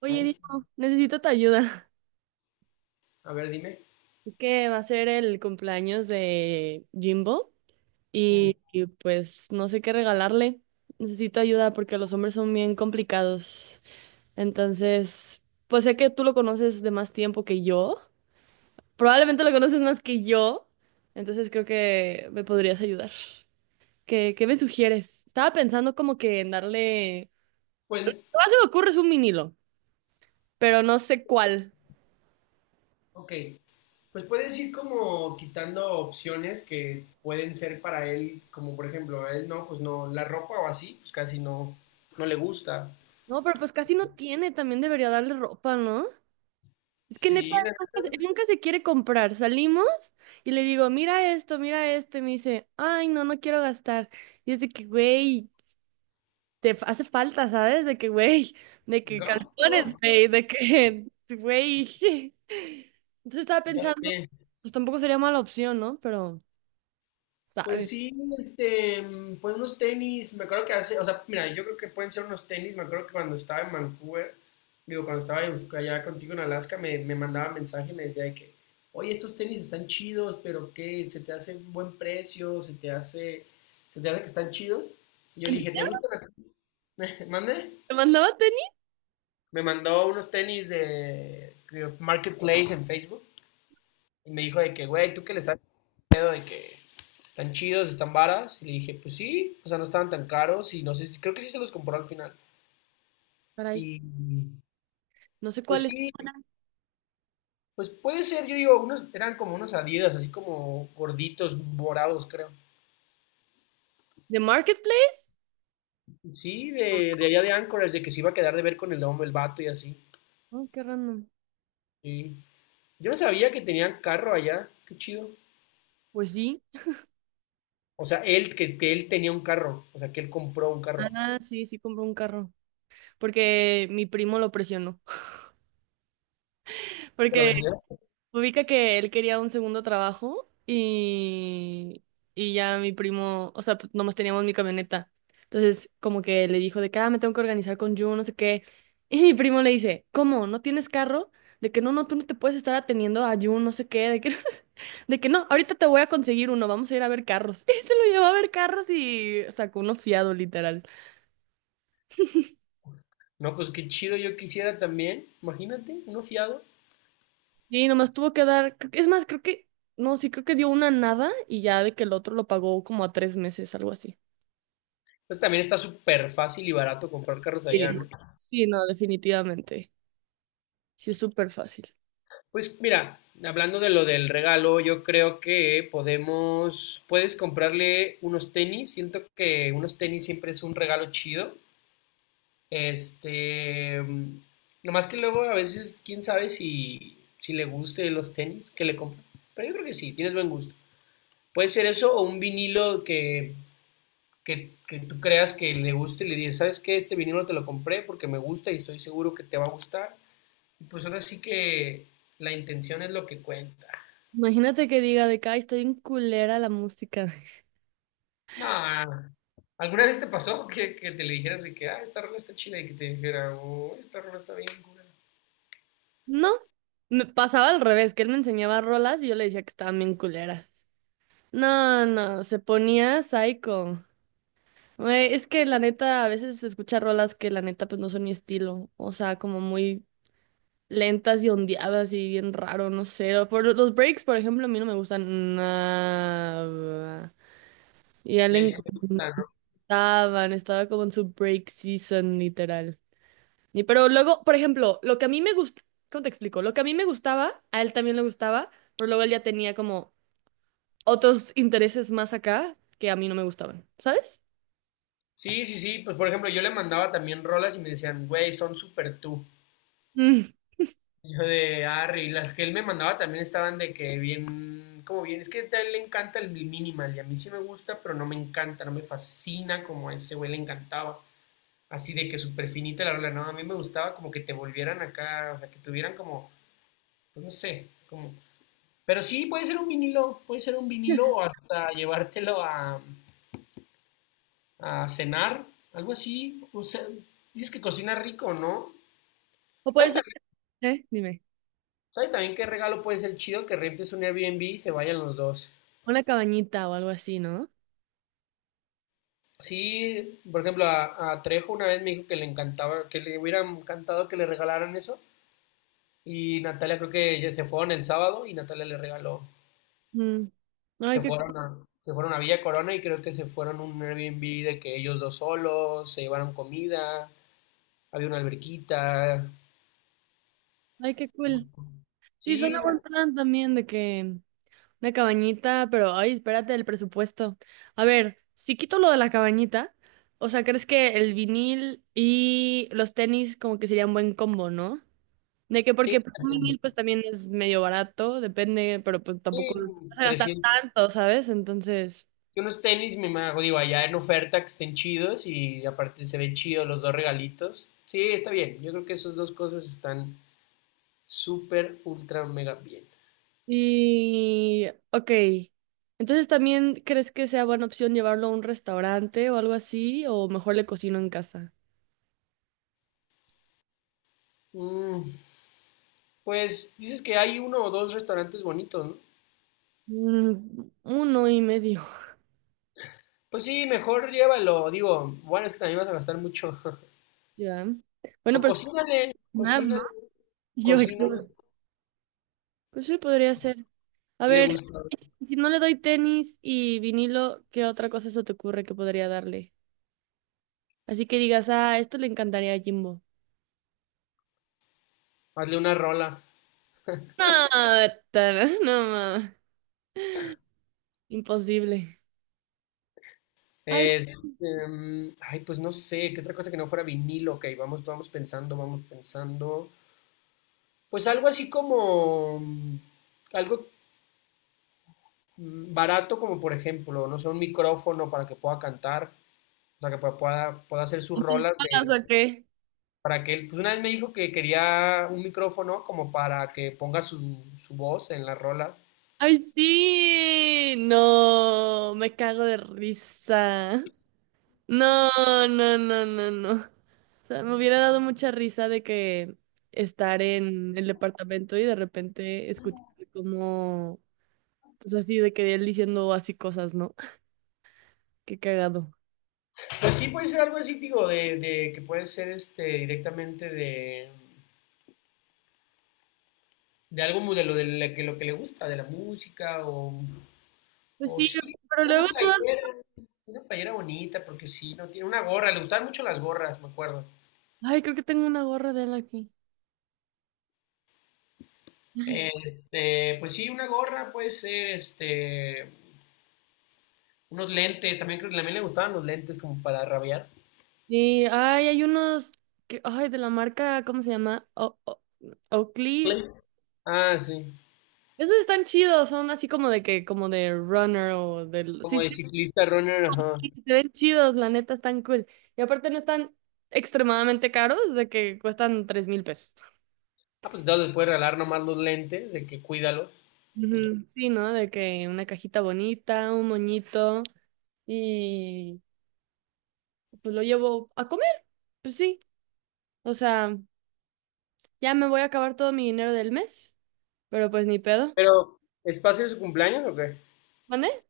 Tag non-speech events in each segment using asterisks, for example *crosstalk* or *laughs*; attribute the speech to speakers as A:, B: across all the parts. A: Oye,
B: Ay, sí.
A: Diego, necesito tu ayuda. *laughs*
B: A ver, dime.
A: Es que va a ser el cumpleaños de Jimbo
B: Mm,
A: y pues no sé qué regalarle. Necesito ayuda porque los hombres son bien complicados. Entonces, pues sé que tú lo conoces de más tiempo que yo. Probablemente lo conoces más que yo. Entonces creo que me podrías ayudar. ¿Qué me sugieres? Estaba pensando como que en darle.
B: Pues,
A: Lo más que se me ocurre es un vinilo, pero no sé cuál.
B: ok. Pues puedes ir como quitando opciones que pueden ser para él, como por ejemplo, a él no, pues no, la ropa o así, pues casi no, no le gusta.
A: No, pero pues casi no tiene. También debería darle ropa, ¿no? Es que neta,
B: Sí, la-
A: nunca se quiere comprar. Salimos y le digo, mira esto, mira esto. Y me dice, ay, no, no quiero gastar. Y es de que, güey, hace falta, ¿sabes? De que, güey, de que
B: gasto.
A: calzones, güey, de que, *laughs* güey. Entonces estaba
B: Ya
A: pensando,
B: sé.
A: pues tampoco sería mala opción, ¿no? Pero,
B: Pues
A: ¿sabes?
B: sí, pues unos tenis, me acuerdo que hace, o sea, mira, yo creo que pueden ser unos tenis, me acuerdo que cuando estaba en Vancouver, digo, cuando estaba en- allá contigo en Alaska, me mandaba mensaje y me decía de que, oye, estos tenis están chidos, pero ¿qué? ¿Se te hace un buen precio? ¿Se te hace que están chidos? Y yo
A: ¿En
B: le dije, ¿te
A: serio?
B: gustan a ti? *laughs* ¿Mande?
A: ¿Me mandaba tenis?
B: Me mandó unos tenis de Marketplace en Facebook y me dijo de que, güey, ¿tú qué les haces? Pedo de que están chidos, están varas. Y le dije, pues sí, o sea, no estaban tan caros y no sé, si- creo que sí se los compró al final.
A: Caray,
B: Y
A: no sé
B: pues
A: cuál es.
B: sí, pues puede ser, yo digo, unos eran como unos Adidas, así como gorditos, morados, creo.
A: ¿De Marketplace?
B: Sí, de allá de Anchorage, de que se iba a quedar de ver con el hombre, el vato y así.
A: Oh, qué random.
B: Sí. Yo no sabía que tenían carro allá, qué chido.
A: Pues sí.
B: O sea, que él tenía un carro, o sea, que él compró un carro.
A: Ah, sí, sí compró un carro. Porque mi primo lo presionó. *laughs*
B: ¿Te lo
A: Porque
B: vendió?
A: ubica que él quería un segundo trabajo y ya mi primo, o sea, pues, nomás teníamos mi camioneta. Entonces, como que le dijo de que, ah, me tengo que organizar con Jun, no sé qué. *laughs* Y mi primo le dice, ¿cómo? ¿No tienes carro? De que no, no, tú no te puedes estar atendiendo a Jun, no sé qué, de que, *laughs* de que no, ahorita te voy a conseguir uno, vamos a ir a ver carros. *laughs* Y se lo llevó a ver carros y sacó uno fiado, literal.
B: No, pues qué chido, yo quisiera también, imagínate, uno fiado.
A: Sí, nomás tuvo que dar, es más, creo que dio una nada y ya de que el otro lo pagó como a tres meses, algo así.
B: Entonces también está súper fácil y barato comprar carros
A: Sí.
B: allá, ¿no?
A: Sí, no, definitivamente. Sí, es súper fácil.
B: Pues mira, hablando de lo del regalo, yo creo que puedes comprarle unos tenis. Siento que unos tenis siempre es un regalo chido. Este, nomás que luego a veces, quién sabe si le guste los tenis que le compran. Pero yo creo que sí, tienes buen gusto. Puede ser eso o un vinilo que tú creas que le guste y le dices, ¿sabes qué? Este vinilo te lo compré porque me gusta y estoy seguro que te va a gustar. Pues ahora sí que la intención es lo que cuenta.
A: Imagínate que diga de que, ay, está bien culera la música. *laughs*
B: No, ¿alguna vez te pasó que te le dijeras de que, ah, esta rola está chida y que te dijera, oh, esta rola está bien, cura?
A: No, me pasaba al revés, que él me enseñaba rolas y yo le decía que estaban bien culeras. No, no, se ponía psycho. Güey, es que la neta, a veces se escucha rolas que la neta pues no son mi estilo. O sea, como muy lentas y ondeadas y bien raro, no sé. O por los breaks, por ejemplo, a mí no me gustan nada. Y a él le
B: Y él sí te gusta,
A: encanta.
B: ¿no?
A: Estaba como en su break season, literal. Y pero luego, por ejemplo, lo que a mí me gusta, ¿cómo te explico? Lo que a mí me gustaba, a él también le gustaba, pero luego él ya tenía como otros intereses más acá que a mí no me gustaban, ¿sabes?
B: Sí, sí, sí, pues por ejemplo, yo le mandaba también rolas y me decían, güey, son súper tú.
A: Mm.
B: Y yo de Harry, las que él me mandaba también estaban de que bien, como bien, es que a él le encanta el minimal y a mí sí me gusta, pero no me encanta, no me fascina como a ese güey le encantaba. Así de que súper finita la rola, no, a mí me gustaba como que te volvieran acá, o sea, que tuvieran como, pues no sé, como... Pero sí, puede ser un vinilo, puede ser un vinilo o hasta llevártelo a cenar, algo así. O sea, dices que cocina rico, ¿no?
A: O puede
B: ¿Sabes
A: ser,
B: también,
A: ¿eh? Dime,
B: ¿Sabes también qué regalo puede ser chido? Que rentes un Airbnb y se vayan los dos.
A: una cabañita o algo así, ¿no?
B: Sí, por ejemplo, a Trejo una vez me dijo que le encantaba, que le hubiera encantado que le regalaran eso. Y Natalia creo que ya se fueron el sábado y Natalia le regaló
A: Mm. Ay,
B: se
A: qué,
B: fueron a, se fueron a Villa Corona y creo que se fueron a un Airbnb de que ellos dos solos, se llevaron comida, había una alberquita.
A: ay, qué cool. Sí, suena
B: Sí, la-
A: buen plan también de que una cabañita, pero ay, espérate el presupuesto. A ver, si quito lo de la cabañita, o sea, ¿crees que el vinil y los tenis como que serían buen combo, ¿no? De que
B: sí,
A: porque pues, un
B: también.
A: vinil pues también es medio barato, depende, pero pues tampoco
B: Sí,
A: vas a gastar
B: 300.
A: tanto, ¿sabes? Entonces,
B: Y unos tenis, me imagino, digo, allá en oferta que estén chidos y aparte se ven chidos los dos regalitos. Sí, está bien. Yo creo que esas dos cosas están súper, ultra, mega bien.
A: y ok. Entonces, ¿también crees que sea buena opción llevarlo a un restaurante o algo así? ¿O mejor le cocino en casa?
B: Mm, pues dices que hay uno o dos restaurantes bonitos, ¿no?
A: Mm, uno y medio. *laughs*
B: Pues sí, mejor llévalo, digo, bueno, es que también vas a gastar mucho. *laughs*
A: ¿sí, va?
B: O
A: Bueno, pero es que
B: cocínale, cocínale,
A: yo
B: cocínale,
A: creo. Pues sí, podría ser. A
B: qué le
A: ver,
B: gusta,
A: si no le doy tenis y vinilo, ¿qué otra cosa se te ocurre que podría darle? Así que digas, ah, esto le encantaría a Jimbo.
B: hazle una rola.
A: No, no, ma. Imposible. Ay,
B: Este, pues no sé, qué otra cosa que no fuera vinilo, ok, vamos, vamos pensando, vamos pensando. Pues algo así como, algo barato como por ejemplo, no sé, un micrófono para que pueda cantar, o sea, que pueda hacer sus rolas
A: ¿Pagas o qué?
B: para que él, pues una vez me dijo que quería un micrófono como para que ponga su voz en las rolas.
A: Ay, sí. No, me cago de risa. No, no, no, no, no. O sea, me hubiera dado mucha risa de que estar en el departamento y de repente escuchar como, pues así, de que él diciendo así cosas, ¿no? Qué cagado.
B: Pues sí, puede ser algo así, digo, de que puede ser este directamente de algo muy de lo, de la que, lo que le gusta, de la música
A: Pues
B: o
A: sí,
B: sí,
A: pero
B: una
A: luego todas.
B: playera, una playera bonita, porque sí, no tiene una gorra, le gustaban mucho las gorras, me acuerdo.
A: Ay, creo que tengo una gorra de él aquí. *laughs*
B: Este, pues sí, una gorra puede ser, este, unos lentes, también creo que también le gustaban los lentes como para rabiar.
A: Sí, ay, hay unos que, ay, de la marca, ¿cómo se llama? Oakley.
B: Lentes. Ah, sí.
A: Esos están chidos, son así como de que, como de runner o del.
B: Como
A: Sí,
B: de
A: sí,
B: ciclista runner, ajá.
A: sí, se ven chidos, la neta, están cool. Y aparte no están extremadamente caros, de que cuestan 3,000 pesos.
B: Ah, pues entonces les puedes regalar nomás los lentes, de que cuídalos. Y ya.
A: Ujú, sí, ¿no? De que una cajita bonita, un moñito y pues lo llevo a comer, pues sí. O sea, ya me voy a acabar todo mi dinero del mes, pero pues ni pedo.
B: Pero, ¿es para hacer su cumpleaños o qué?
A: ¿Mané?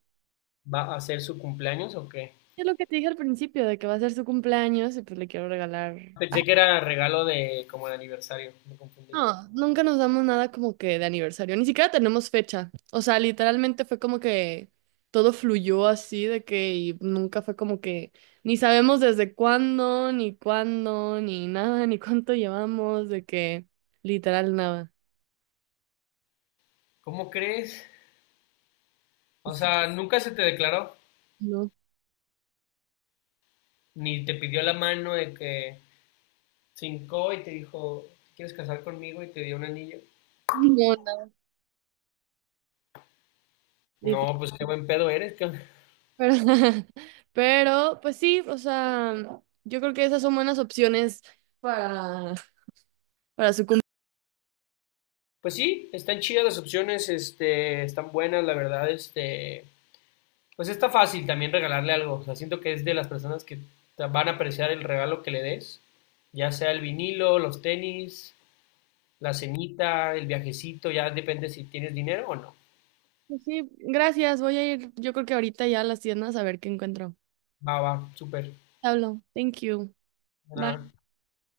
B: ¿Va a hacer su cumpleaños o qué?
A: Es lo que te dije al principio, de que va a ser su cumpleaños y pues le quiero regalar.
B: Pensé que era regalo de como de aniversario, me confundí.
A: No, nunca nos damos nada como que de aniversario, ni siquiera tenemos fecha. O sea, literalmente fue como que todo fluyó así de que y nunca fue como que ni sabemos desde cuándo, ni nada, ni cuánto llevamos, de que literal nada.
B: ¿Cómo crees? O
A: Es-
B: sea, nunca se te declaró,
A: No,
B: ni te pidió la mano de que cincó y te dijo, ¿quieres casar conmigo? Y te dio un anillo.
A: *laughs* no, nada, literal.
B: No, pues qué buen pedo eres. Qué-
A: Pero, *laughs* pero, pues sí, o sea, yo creo que esas son buenas opciones para, para su cumpleaños.
B: pues sí, están chidas las opciones, este, están buenas, la verdad, este, pues está fácil también regalarle algo. O sea, siento que es de las personas que van a apreciar el regalo que le des, ya sea el vinilo, los tenis, la cenita, el viajecito, ya depende si tienes dinero o no.
A: Pues sí, gracias. Voy a ir, yo creo que ahorita ya a las tiendas a ver qué encuentro.
B: Va, va, súper.
A: Pablo, thank you. Bye.
B: Nada.